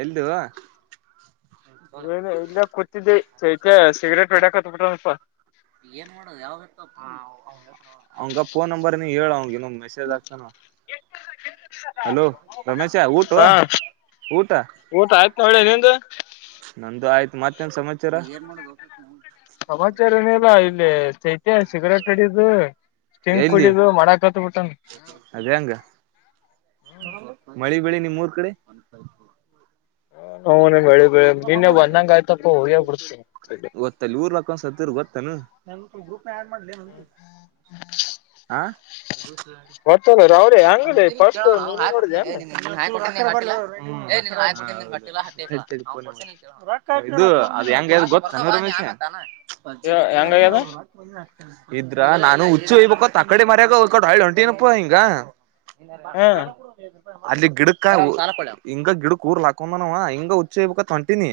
ಎಲ್ದುುವಇಲ್ಲಿಯೆ ಏನು ಇಲ್ಲ ಕೂತಿದ್ದಿ ಚೈತ್ಯ ಸಿಗರೇಟ್ ಬಿಡಾಕ ಹತ್ ಬಿಿಟ್ರನಪ್ಪಾ ಏನ್ ಮಾಡ ಯಾವ ಅವ ಫೋನ್ ನಂಬರ್ ನೀ ಹೇಳ ಅವ [unintelligible] ಹಾ ಊಟ ಊಟ ಆಯ್ತ್ು ನೋಡ್ಲೆ ನಿಂದು ಒಂದು ಆಯ್ತ್ ಮತ್ತ ಸಮ ಹ [unintelligible] ಸಮಾಚಾರ ಏನಿಲ್ಲಾ ಇಲ್ಲಿ ಚೈತ್ಯ ಸಿಗರೇಟ್ ಅಡಿದು ತಿಂಕ್ ಎಲ್ಲಿ ಕುಡಿದು ಮಡಕತ್ ಬಿಿಟ್ಟು ಅದೇ ಹಂಗ ಮಳಿ ಬೆಳಿ ನಿಮ್ ಮೂರ್ ಕಡೆ ಹೌದ ಬಿಡ್ತೀನಿ ಗೊತ್ತಲ್ಲಿ ಊರ್ ಲಾಕ ಒಂದ ಸತ್ತರ್ ಗೊತ್ತ ನಾನ ಗ್ರೂಪ್ ನ ಆಡ್ ಮಾಡ್ಲೆ ಆ ಗೊತ್ತಲ್ಲ ರಾವ್ರಿ ಅವ ಹೆಂಗಲಿ ಹಟ್ಟಿ ಫಸ್ಟ್ ಕೇಳೋವ ಅವ್ ನೀನೇ ಹಾಯ್ ಕೊಟ್ಟ ನೋಡಿದ್ಯಾನ ೆ [unintelligible] ಇದು ಅದು ಹೆಂಗ ಅ ಗೊತ್ತ [unintelligible] ಹೆಂಗಾಗ್ಯದ ಇದ್ರ ನಾನು ಹುಚ್ಚಿ ಹಯ್ಬೇಕತ್ ಆಕಡೆ ಮರ್ಯಾಗ ಹೊಲ್ಕೊಂಡ ಆಯ ಹೊಂಟನಪ್ಪಾ ಹಿಂಗ ಹ್ಮ್ ಅಲ್ಲಿ ಗಿಡಕ ಹಿಂಗ ಗಿಡಕ್ ಊರ್ ಹಾಕೊಂಡನವಾ ಹಿಂಗ [unintelligible] ಕಂಟನ್ಯ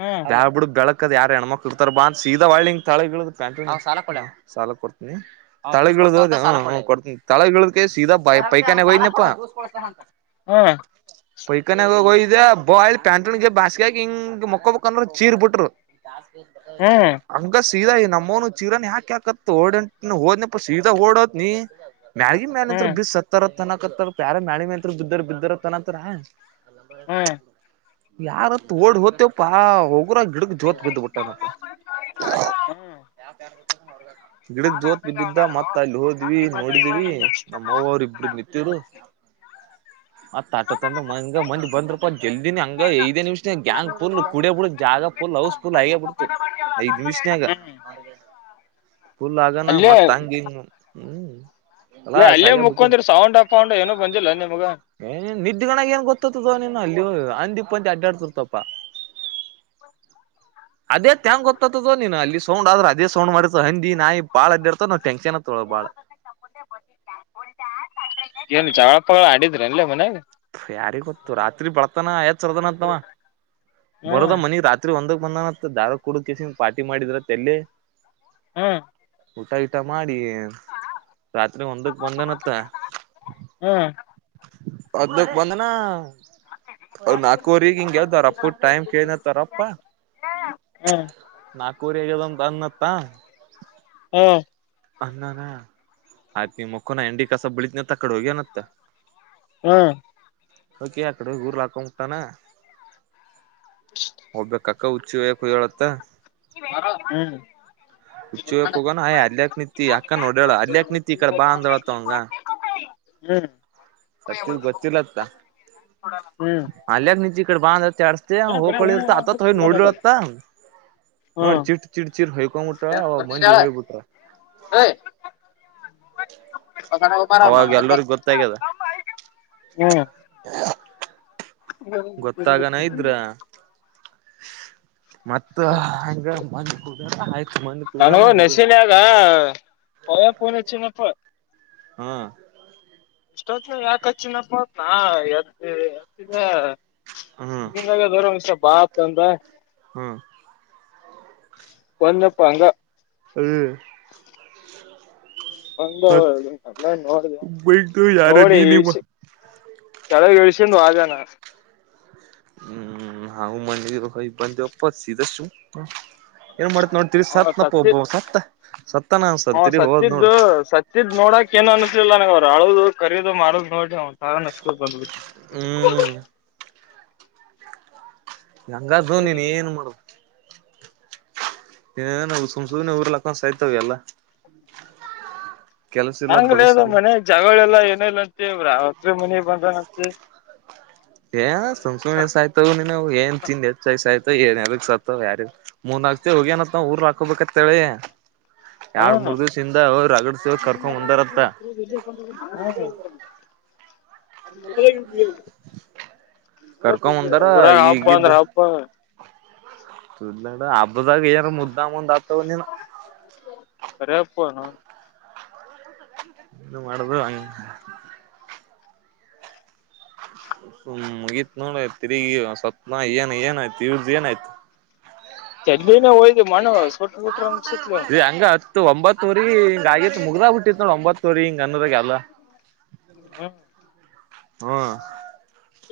ಹ್ಮ್ ಯಾವ ಬಿುಡು ಬೆಳಗ್ ಯಾರ ಹೆಣ್ಮಕ್ ಇರ್ತಾರ ಬಾ ಸೀದಾಳ ತಳಂಾಲ ಕೊಡ್ ಕೊಡ್ ತಳಗಳದಕ ಸೀದಾ ಪೈಕಾನೆಾಗ ಹಯನಪ್ಪ ಹ್ಮ್ ಪೈಕನೆಯ್ದ ಬಯಲ್ ಬಸ್ಗಗ ಹಿಂಗ್ ಮಕ್ಕಬೇಕಂದ ಚೀರ್ ಬಿಟ್ರು ಹ್ಮ್ ಹಂಗಸ್ ಸೀಾ ನಮ್ಮನು ಚೀರ ಯಾಕ್ಯಾಕತ್ ಡಂಟ ಹೋದ್ ಸೀದಾ ಓಡತ್ ನೀ ಮ್ಯಾಳಿ ಮನ್ಂತ್ರ ಹ್ಮ್ ಬ್ ಸತ್ತಾರ ತನಕತ್ತಾರ ಪ ಯಾರ ಮ್ಯಾಳ ಮಿಂತ್ರ ಬಿದ್ದ ಬಾರ ತನತ್ರ ಯಾರ ತೋಡ್ ಹತ ಪಾ ಹೋಗ ರ ಗಿಡಕ್ ಜೋತ್ ಬಿದ್ದುಬಟ್ಟ ಏನಪ್ಪ ಗಿಡಕ್ ಜೋತ್ ಬಿದ್ದಿದ್ದ ಮತ್ತ ಅಲ್ಲಿ ಹೋದ್ವಿ ನೋಡಿದೀವಿ ನಮ್ಮವರು ಇಬ್ರ ನಿಂತಿದ್ರು ಹ ಆ ತಾಟ ತ ಮ ಮಂದ್ ಬಂದ್ರಪ್ಪ ಜಲ್ದಿನ ಹಂಗ ಐದೇ ನಿಮಿಷ ಗ್ಯಾಂಗ್ ಪುಲ್ ಕುಡಿಯ ಪಡ ಜಾಗ ಪುಲ್ ಲವಸ್ಫುಲ್ ಆಗ ಬಿಡ್ತು ಐದ್ ನಿಮಿಷನ ಆಗ ಹ್ಮ್ ಹ್ಮ್ ಫುಲ್ ಆಗಾನ ಅಲ್ಲೇ ಮತ್ತತ್ಂಗಿ ಹ್ಮ್ ಇಲ್ಲ ಕಲಾಸ್ ಅಲ್ಲೇ ಆಗೇ ಬಿಟ್ಟಿದ್ ಮುಕ್ಕೊಂಡ್ರ ಸೌಂಡ್ ಅಪ್ೌಂಡ್ ಏನು ಬಂದಿಲ್ಲ ನಿಮ್ಗ ಏ ನಿದ್ದೆಗಣಾಗ ಏನ್ ಗೊತ್ತತದ ನೀನು ಅಲ್ಲಿ ಅಂದಿಪ್ಪ ಅಂತ ಅಡ್ಡಾಡ್ತರ್ತಪ್ಪಾ ಹ್ಮ್ ಅದೇ ತ್ಯಂಗ್ ಗೊತ್ತತದ ನೀನು ಅಲ್ಲಿ ಸೌ್ ಆದ್ರ ಅದೇ ಸೌಂಡ್ ಮಾಡಿತ ಹಂದಿ ನಾಯಿ ಬಾಳ ಅಡ್ಿ ಇರ್ತ ೆಂಷನ್ ತಳೋ ಬಾಳ ಏನು ಜಾವಳಪ್ಪಳ ಆಡಿದ್ರ ಅಲ್ಲ ಮನಲಿ ಯಾರಿ ಗೊತ್ತು ರಾತ್ರಿ ಬಳತಾನ ಯತ್ ಸರ್ದನ ಅಂತವ ಹ್ಮ್ ಬರದ ಮನಿ ರಾತ್ರಿ ಒಂದ ನ ದಾರ ಕುಡುಕಸ ಪಾ್ಟಿ ಮಾಡಿದ್ರ ತಲ್ಲಿ ಹ್ಮ್ ಊಟ ಊಟ ಮಾಡಿ ರಾತ್ರಿ ಒಂದಕ್ ಬಂದನತ್ತ ಹ್ಮ್ ಲಕ್ ಬಂದನಾ ಅವ ನಾಲ್ಕವರಿಗ ಹಿಂಗಗೆಲ್ದಾರಪ್ಪ ಟೈಮ್ ಕೇಳನ್ತ್ತಾರಪ್ಪ ಹ್ಮ್ ನಾಗಪುರಿದಮ ತನತ ಹ್ಮ ಅನ್ನಾನ ಆಯ್ತು ನೀ ಮಕ್ಕನ ಹೆಂಡಿ ಕಸ ಬೆಳತ್ನತ್ತ ಕಡೆ ಹೋಗಿನತ್ತ ಹ್ಮ್ ಓಕೆ ಆ ಕಡೆ ಊರ್ ಹಾಕ ಮುಟಾನ ಒಬ್ಬ ಕ ಉಚಿಳತ್ತ ಹುಚ್ಚಿ ಒಯ್ಯಕ್ ಹ್ಮ್ ಹೋಗನ ಆಯ್ ಅಲ್ಯಾಕ್ ನಿಂತಿ ಅಕ್ಕ ನೋಡ್ಯಾಳ ಅಲ್ಯಾಕ್ ನಿಂತಿ ಈ ಹ್ಮ್ ಕಡೆ ಬಾ ಅಂದಳತ್ತ ಹ್ಮ್ ಸತ್ತಿದ ಗೊತ್ತಿಲ್ಲತ್ತ ಹ್ಮ್ ಅಲ್ಯಗ್ ನಿಜ ಈ ಕಡೆ ಬಾಂದತ್ತ ಾಸ್ತ ಹೋಗ್ಕಳಿರ್ತ ಆತತ್ ಹಯ್ ನೋಡತ್ತ ನೋಡಿ ಚಿಟ್ ಚಿಟ್ ಚಿರ್ ಹಯ್ಕೊಂಡ್ಬಿಟ್ರ ಅವ ಮಂದಿ ಹೋಗಬಿಟ್ರ ಹಾ ಬರಾವ ಅವಾಗ ಹ್ಮ್ ಎಲ್ಲರಿಗ ಗೊತ್ತಾಗ್ಯದ ಗೊತ್ತಾಗನ ಇದ್ರ ಮತ್ತ ಹಂಗ ಮಂದ ಕೂಡ ಆಯ್ತು ಮಂದ ಕೂಡೋಣ ಇದು ಪಯಾ ಪೋನ್ಚ್ಚನಪ್ಪ ಹ್ಮ ಇಷ್ಟೋತ್ ಯಾಕ ಹಚ್ಚಿನಪ್ಪತ್ನಾ ಎತ್ತ ಹ್ಮ ನಿಾಗ ಬರ ಮಷ್ಟ ಬಾ ಆತ ಅಂದ್ರ ಹ್ಮ್ ಪ ನ ಪಂಗ ಮತ್ ಒಂದನ್ನ ನೋಡ ಬೈಕ್ ಯಾರ ನೋಡಿ ನೀನಿವ ಇಳ್ಸ ಕೆಳ ಎಳ್ಸೊಂಡು ಆಗಾನ ಹ್ಮ್ ಹಾ ಮನಿ ಭ ಬಂದುಪ್ಪ ಸಧು ಏನ್ ಮಾಡತ್ ನೋಡ್ತೀರಿ ಸತ್ನಪ್ಪ ಒಬ್ಬ ಸತ್ತ ಸತ್ತನ ಅನ್ಸಲ್ ಹ ತಿರಿ ಹೋದ್ ನೋಡು ಸತ್ತಿದ್ದು ಸತ್ತಿದ್ ನೋಡಕ್ ಏನು ಅನಿಸಲಿಲ್ಲ ನನರು ರಾಳೋದು ಮಾರ ನೋಟ ಸಾರಾ ನಷ್ಟಕ ಬಂದ ಹ್ಮ್ ಹಂಗಾದು ನೀನ್ ಏನ್ ಮಾಡುದು ಏ ನಾವು ಸಂಸೋದನೆ ಊರಲ್ಲಕ್ಕಸಾಯ್ತವೆ ಎಲ್ಲ ಕೆಲಸ ಇಲ್ಲ ಹಂಗಲ ಬಗಸ ಅದು ಇಲ್ಲ ಮನೆ ಜಗಳೆಲ್ಲಾ ಏನ ಇಲ್ಲಂತೆ ರಾತ್ರಿ ಮನ ಬಂದನಂತೆ ಏ ಸಂ ಆಯ್ತವ ನೀಿನ ಏನ್ ತಿಿಂದ ಹೆಚ್ಚಾಯ್ ಆಯ್ತು ಮ ಏನ್ಯದಕ್ ಸತ್ತ ಯಾರ ಮೂನ್ ಆಗ್ತಿ ಹೋಗಿ ಅನತ್ ಊರ್ ಹಾಕೋಬೇಕತ್ತಳಿ ಯಾರ್ ಹ್ಮ್ ಮೂರ್ ದಿವ್ಸ ಇಿಂದ ಅವ ರಾಗಡಸ ಕರ್ಕೊಂಡ ಮುಂದಾರತ್ತ ಹ್ಮ್ ಅ ಮಾಡಿ ಕರ್ಕೊಂದಾರ ಊರಾಗ ಹಬ್ಬ ಈಗಿದ್ದ ಅಂದ್ರ ಹಬ್ಬ ಮೊದ್ಲಡ ಹಬ್ಬದಾಗ ಏಾರ ಮುದ್ದ ಮುದ ಆಗ್ತವ ನೀನು ಕರಪ್ಪ ನ ಇದು ಮಾಡುದು ಹಂಗ ಮುಗತ್ ನೋಡ ತಿಗಿ ಸತ್ನಾ ಏನ್ ಏನಯ್ತು ಇವೃದು ಏನಾಯ್ತು ಚಲ್ಲಿಲ್ಲ ನ ಹಯದು ಮನೋ ೋಟ ಮಟ ಅಂ ಸಟ್ [inaudible] ಇ ಒಂಬತ್ೂರಿಗೆ ಹಿಂಗ ಆಗತ್ ಮುಗ್ದ ಹ ಬಿಟ್ಟಿತ್ ನೋಡಿ ಒಂಬತ್ತವರಿ ಹಿಂಗ ಅನ್ನೂರಗೆ ಅಲ್ಲ ಹ್ಮ ಹ್ಮ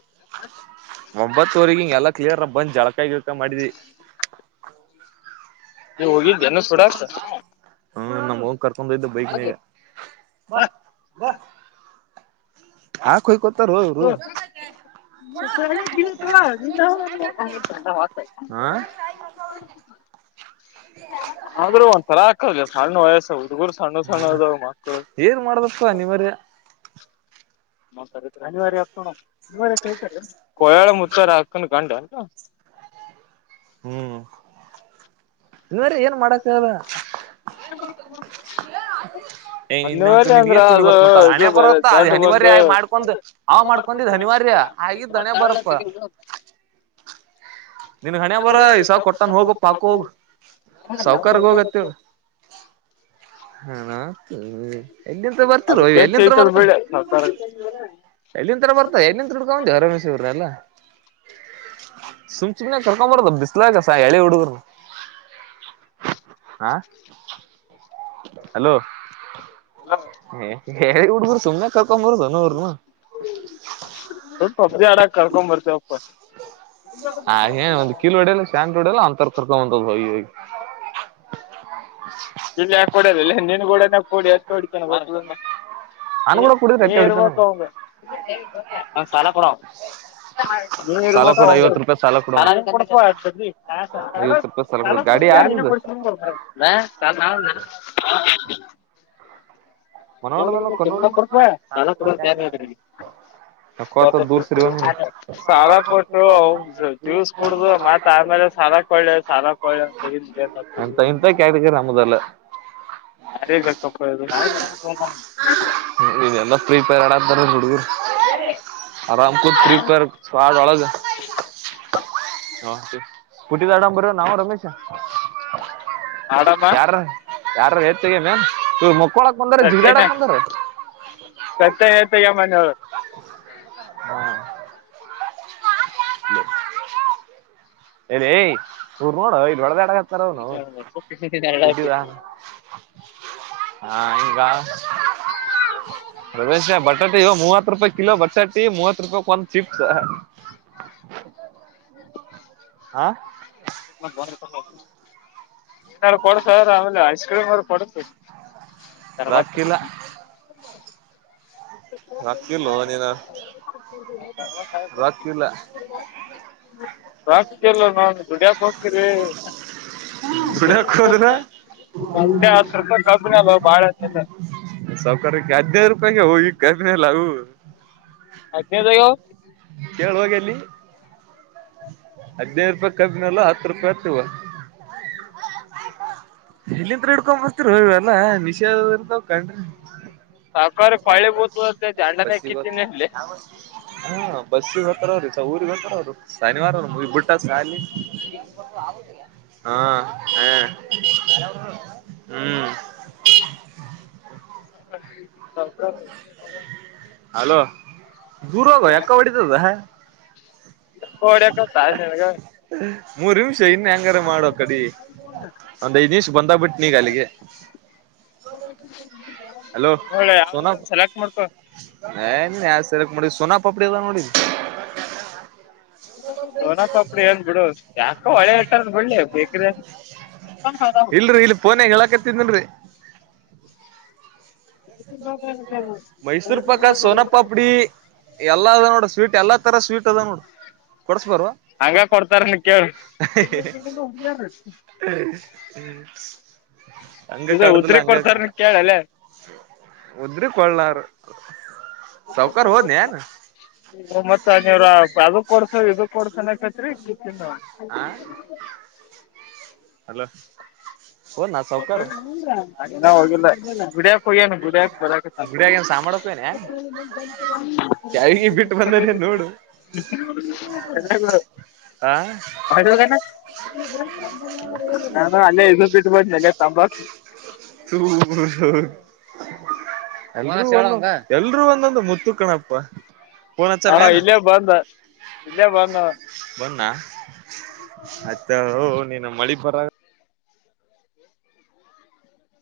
ಹ ಒಂಬತ್ತುವರೆ ಹಿಂಗ ಎಲ್ಲಾ ಕ್ಲಿಯರ್ ಬಂದ್ ಜಳಕ ಗಿಲ್ಕ ಮಾಡಿದಿ ನೀ ಹೋಗಿದ್ಯಾನು ಸೋಡಕ ಹ್ಮ ನಮ್ ಅವ್ವನ್ ಕರ್ಕೊಂಡೋಗಿದ್ದೆ ಬೈಕ್ನಗ ಹಾ ಕೊಯ್ಕತಾರ ಅವರು [unintelligible] [unintelligible] ಹಾ ಆದ್ರೂ ಒಂದ್ ತರಾ ಆಕ್ಕಲ್ ಸಣ್ಣ ವಯಸ್ಸ ಹುಡುಗರು ಸಣ್ಣ ಸಣ್ಣ ಅದ ಮಕ್ಕಳು. ನಡ ದ ನೀವರ ಅನಿವಾರ್ಯ ಕೊಯಳ ಮುುತ್ತರ ಹಾಕ್ಕನ್ ಕಂಡನ್ ಹ್ಮ ಹ್ಮ್ ಇವೇ್ರ ಏನ್ ಮಾಡಕ್ಕದ ಹ ಹ ಮಣಿವಳ್ಳ ಅಂದ್ರ ಅದು ಇ ಬೇರೆ ಬರತ್ತ ಅದ್ ದಾಂಡ ಅನಿವಾರ್ಯ ಬಂದು ಆಗಿ ಮಾಡ್ಕೊಂಡ್ ಅವ ಮಾಡ್ಕೊಂಡಿದ್ ಅನಿವಾರ್ಯ ಆಗಿದ್ದ್ ಅಮ್ಮ ಹಣೆ ಬರಪ್ಪ ಕಳತ ನಿನ್ ಹಣಿ ಬರ ಈಸ ಕೊಟ್ಟನ್ ಹೋಗ ಪಾಕ್ ಹೋಗು. ಸೌಕಾರರ್ಗ ಹೋಗತ್ತ ಹ ಹ್ಮ್ ಎಲ್ಲಿಂಂತ ಬರ್ತಿರ ಅದು ಕೆಟ್ಟ ಎಲ್ಲಿಂತ್ರ ಐತದ ಬರ್ತ ಬಿಡ ಸರ್ಕಾರ ಎಲ್ಲಿನ್ ತರ ಬರ್ತ ಎಲ್ಲಿಂದ ತಿುಡ್ಕೊಂದೆ ಹೊರಮೇಶ್ವ್ರ ಅಲ್ಲ ಸುಮ್ ಚುಮನೆ ಕರ್ಕೊ ಬರದು ಬಿಸಲಾಗ ಹ ಎಳೆ ಹಡುಗರು ಹಲೋ ಹ ಹೇಳಿ ಉಡ್ಬರು ಸುಮ್ನೆ ಕರ್ಕೊಂಬರದು ನೋರ್ನು ಸ್ವಲ್ಪ ಪಬ್ಜಿ ಆಡಾಕ್ ಕರ್ಕೊನ್ಡ್ ಬರ್ತೇವ ಅಪ್ಪ ಹ ಏನ್ ಒಂದ ಕೀಲ ಹೊಡಿಯಲ್ಲ ಶಾಟ್ ಹೊಡಿಯಲ್ಲ ಒಂತರ ಕರ್ಕೊಂಬಂತದ ಹೋಗಿ ಹೋಗಿ ಇಲ್ಲ ಯಾ ಕೊಡಲ್ಲ ನಿನ್ ಕೂಡ ಕೊಡಿ ಹತ್ತ ಹೊಡಿಕನ ಬರ್ ನಾನ್ ನೀ ಕೂಡ ಕುಡಿದ್ರೆ ನೀ ಎತ್ತೆ ಹೊಡಿತಾನ ಅವ. ಇರುವಕಂಗ ಹಾ ಸಾಲಾಪುರ ನೀನ್ ಸಾಲ ಕೊಡು ಐವತ್ ರೂಪಾಯಿ ಸಾಲ ಕೊಡು ಅವ್ನ್. ಇಡ್ಬೇಕ ಐವತ್ ರೂಪಾಯಿ ಸಾಲ ಕೊಡು ಗಾಡಿ ಯಾರ್ದಿದು ಚ ನ ನಾನ ಮನೋಣ್ಣದನ ಕನ್ನೋಡಿ ನಕ್ಕೋತ ತ ದೂರ್ ಸಿರಿವ ನೀನು ಸಾಲ ಕೊಟ್ಟು ಜ್ಯೂಸ್ ಕುಡ್ದು ಮತ್ತ ಆಮೇಲೆ ಸಾರಾ ಕಳ ಸಾರಾ ಕ ಮುದಲ ಯಾರಗಕ್ಕದು ಇದೆಲ್ಲ ಪ್ರೀಪೇರ್ ಆಡ್ದಾರ ಹುಡುಗರು ಆರಾಮ್ ಕೂತ್ರಿಪೇರ್ ಪಡ್ ಒಳಗ ಹ ಕುಟ್ಟ ದಡ ಬರ ನಾವ ರಮೇಶ ಆಡಾಮ ಯಾರ ಯಾರ ಹೇತಗ ಮೇ ಮುಕ್ಕಳಕ್ ಬಂದಾರ ತಟ್ಟೆನ ಜಿಗ್ದಾಡಕ್ ಬಂದಾರ ಮನೆ ನೀಡಿಿ ಇಲ್ಲ ರ್ಡ ಇಲ್ಲಿಳ ತಡ ನ ಅವ ಟಿ ಹಾ ಈಗ ಪ್ರದೇಶ ಬಟಾಟಿ ಮೂವತ್ತು ರೂಪಾಯಿ ಕಿಲೋ ಬಟಾಟಿ ಮೂವತ್ ರೂಪಾಯಕ್ ಒಂದ್ ಚಿಪ್ಸ್ ಹಾ ಾರು ಕೊಡ್ತ್ರ ಆಮೇಲೆ ಐಸ್ ಕ್ರೀಮ್ ಅವ್ರ ಕೊಡತ ತರ್ವ ರೊಕ್ಕಿಲ್ಲ ಎ ರೊಕ್ಕಿಲ್ಲೋ ನೀನು ರೊಕ್ಕಿಲ್ಲ ಹ್ಮ್ ಇಲ್ಲ ನಾ ಗುಡ್ಯಾಕ್ ಹೋಗತರಿ ದುಡಿಯಕ್ ಹೋದ್ರ ಅಂಡೆ ಹ ಸರ್ಕಾರ ಕಬು ಬಳ ಸಾವಕಕ್ಕೆ ಹದಿನೈ ರೂಪಾಯಿಗೆ ಹೋಗ ಕ್ಮೆಲ್ಲ ಅದದ ಇಲ್ಲಿ ಹದ್ಿನೈದು ರೂಪಾಯಿ ಕಬ್ಬಿನಲ್ಲ ಹತ್ತು ರೂಪಾಯಿ ಹತ್ತವ ಇಲ್ಲಿತ್ ಹಿಡ್ಕೊ್ ಬರ್ತಿರ ಇವಲ್ಲಾ ನಿಷೇಧ ಇರ್ದಾವ್ ಕಣ್ರಿ ಹಾ ಬಸ ಅಲ್ಲಿ ಹ ಬಸ್ಸಿ ಹತ್ತೀ ಊರಿ ಗೊತ್ತ ೌದು ಶನಿವಾರ ಮುಗ ಬಿುಟ್ಟಖಾಲಿ ಹ್ಮ್ ಹಾ ಹ ಹ್ಮ್ ಅಲೋ ದೂರ್ವೋಗುವ ಯಕ್ಕ ಹೊಡಿತದ ಡಕತ್ತಾಗೆ ಮೂರು ನಿಷ ಇನ್ ಹೆಂಗಾರ ಮಾಡೋ ಕಡಿ ಒಂದ್ ಐದ್ ನಿಮಿಷ ಬಂದಾಗಬಿಟ್ಟ ನೀಗ ಅಲ್ಲಿಗೆ ಹೌ ಹಲೋ ಸೋನ ಮಾಡ್ಕೊ ಆ ಸಕ್ ಮಾಡ ಸೋನಾ ಪಡಿದಾ ನೋಡಿ ೋನಾಕಪ್ರ ಏನ್ ಬಿಡು ಯಾಕ ಹೊಳೆ ಇಷ್ಟಾರ ಬಿಡ್ಿ ಬೇಕ್ರ ಇಲ್ರರಿ ಇಲ್ಲಿ ಪೋನ ಹೆ ಹೇಳಾಕತಿದನ್ರರಿ ಹ್ಮ್ ಮೈಸೂರು ಪಾಕ್ಕ ಸೋನಾ ಪಾಪಡಿ ಎಲ್ಲಾ ಅದ ನೋಡ ಸ್ವೀಟ್ ಎಲ್ಲಾ ತರ ಸ್ವೀಟ್ ಅದ ನೋಡ ಕೊಡ್ಸ್ ಬರ್ ಹಂಗ ಕೊಡ್ತಾರ ನಿ ಕೇಳಿ ಎ ಹ ಯಾರ ಹಂಗ ಇದು ಕಡದಿಲ್ಲ ಉದರಿ ಹಂಗ ಪಡ್ತರ ಕೇಳಳ್ ಅಲ್ಲ ಬಿ ಕೊೊಳ್ಳಾರ ಮತ್ತ ನೀವ್ರ ಅದಕ್ ಕೊಡ್ಸ ಇದಕ್ ಕೊಡ್ಸನ ಅತ್ರ ಆ ಹಲೋ ಹೋದ್ನಾ ಸೌಕಾರ ಅದೇನ ಹೋಗಿಲ್ಲ ಗುಡಿಯಕ್ ಹೋಗ್ಯನು ಗುಡಕ ಗುಡಿಯಾಗೇನ್ ಸಾಮಾಡಕೋಯ್ನೇನ್ ಕ್ಯಾವಿಗೆ ಬಿಟ್ಟು ಹ್ಮ್ ಬಂದನೆ ನೋಡು ಎ ಹಾ ಜ ತಂಬ ಹ್ಮ ಹ ಎಲ್ರೂ ಒಂದೊಂದು ಮುತ್ತುಕಣಪ್ಪ ಹಾ ಇಲ್ಲೇ ಬಂದ ಇಲ್ಲೇ ಬಂದ ಬನ್ನ ಅತ್ತ ಹ ನೀನು ಮಳಿ ಬರಾಗ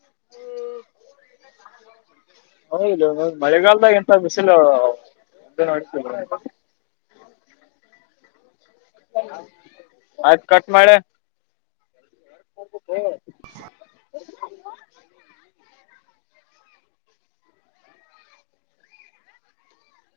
ಹ್ಮ್ ಹೌ ಇದು ಮಳೆಗಾಲದಾಗ ಎಂತ ಬಿಸಿಲುತ ಆಯ್ತು ಕಟ್ ಮಾಡೆ [unintelligible]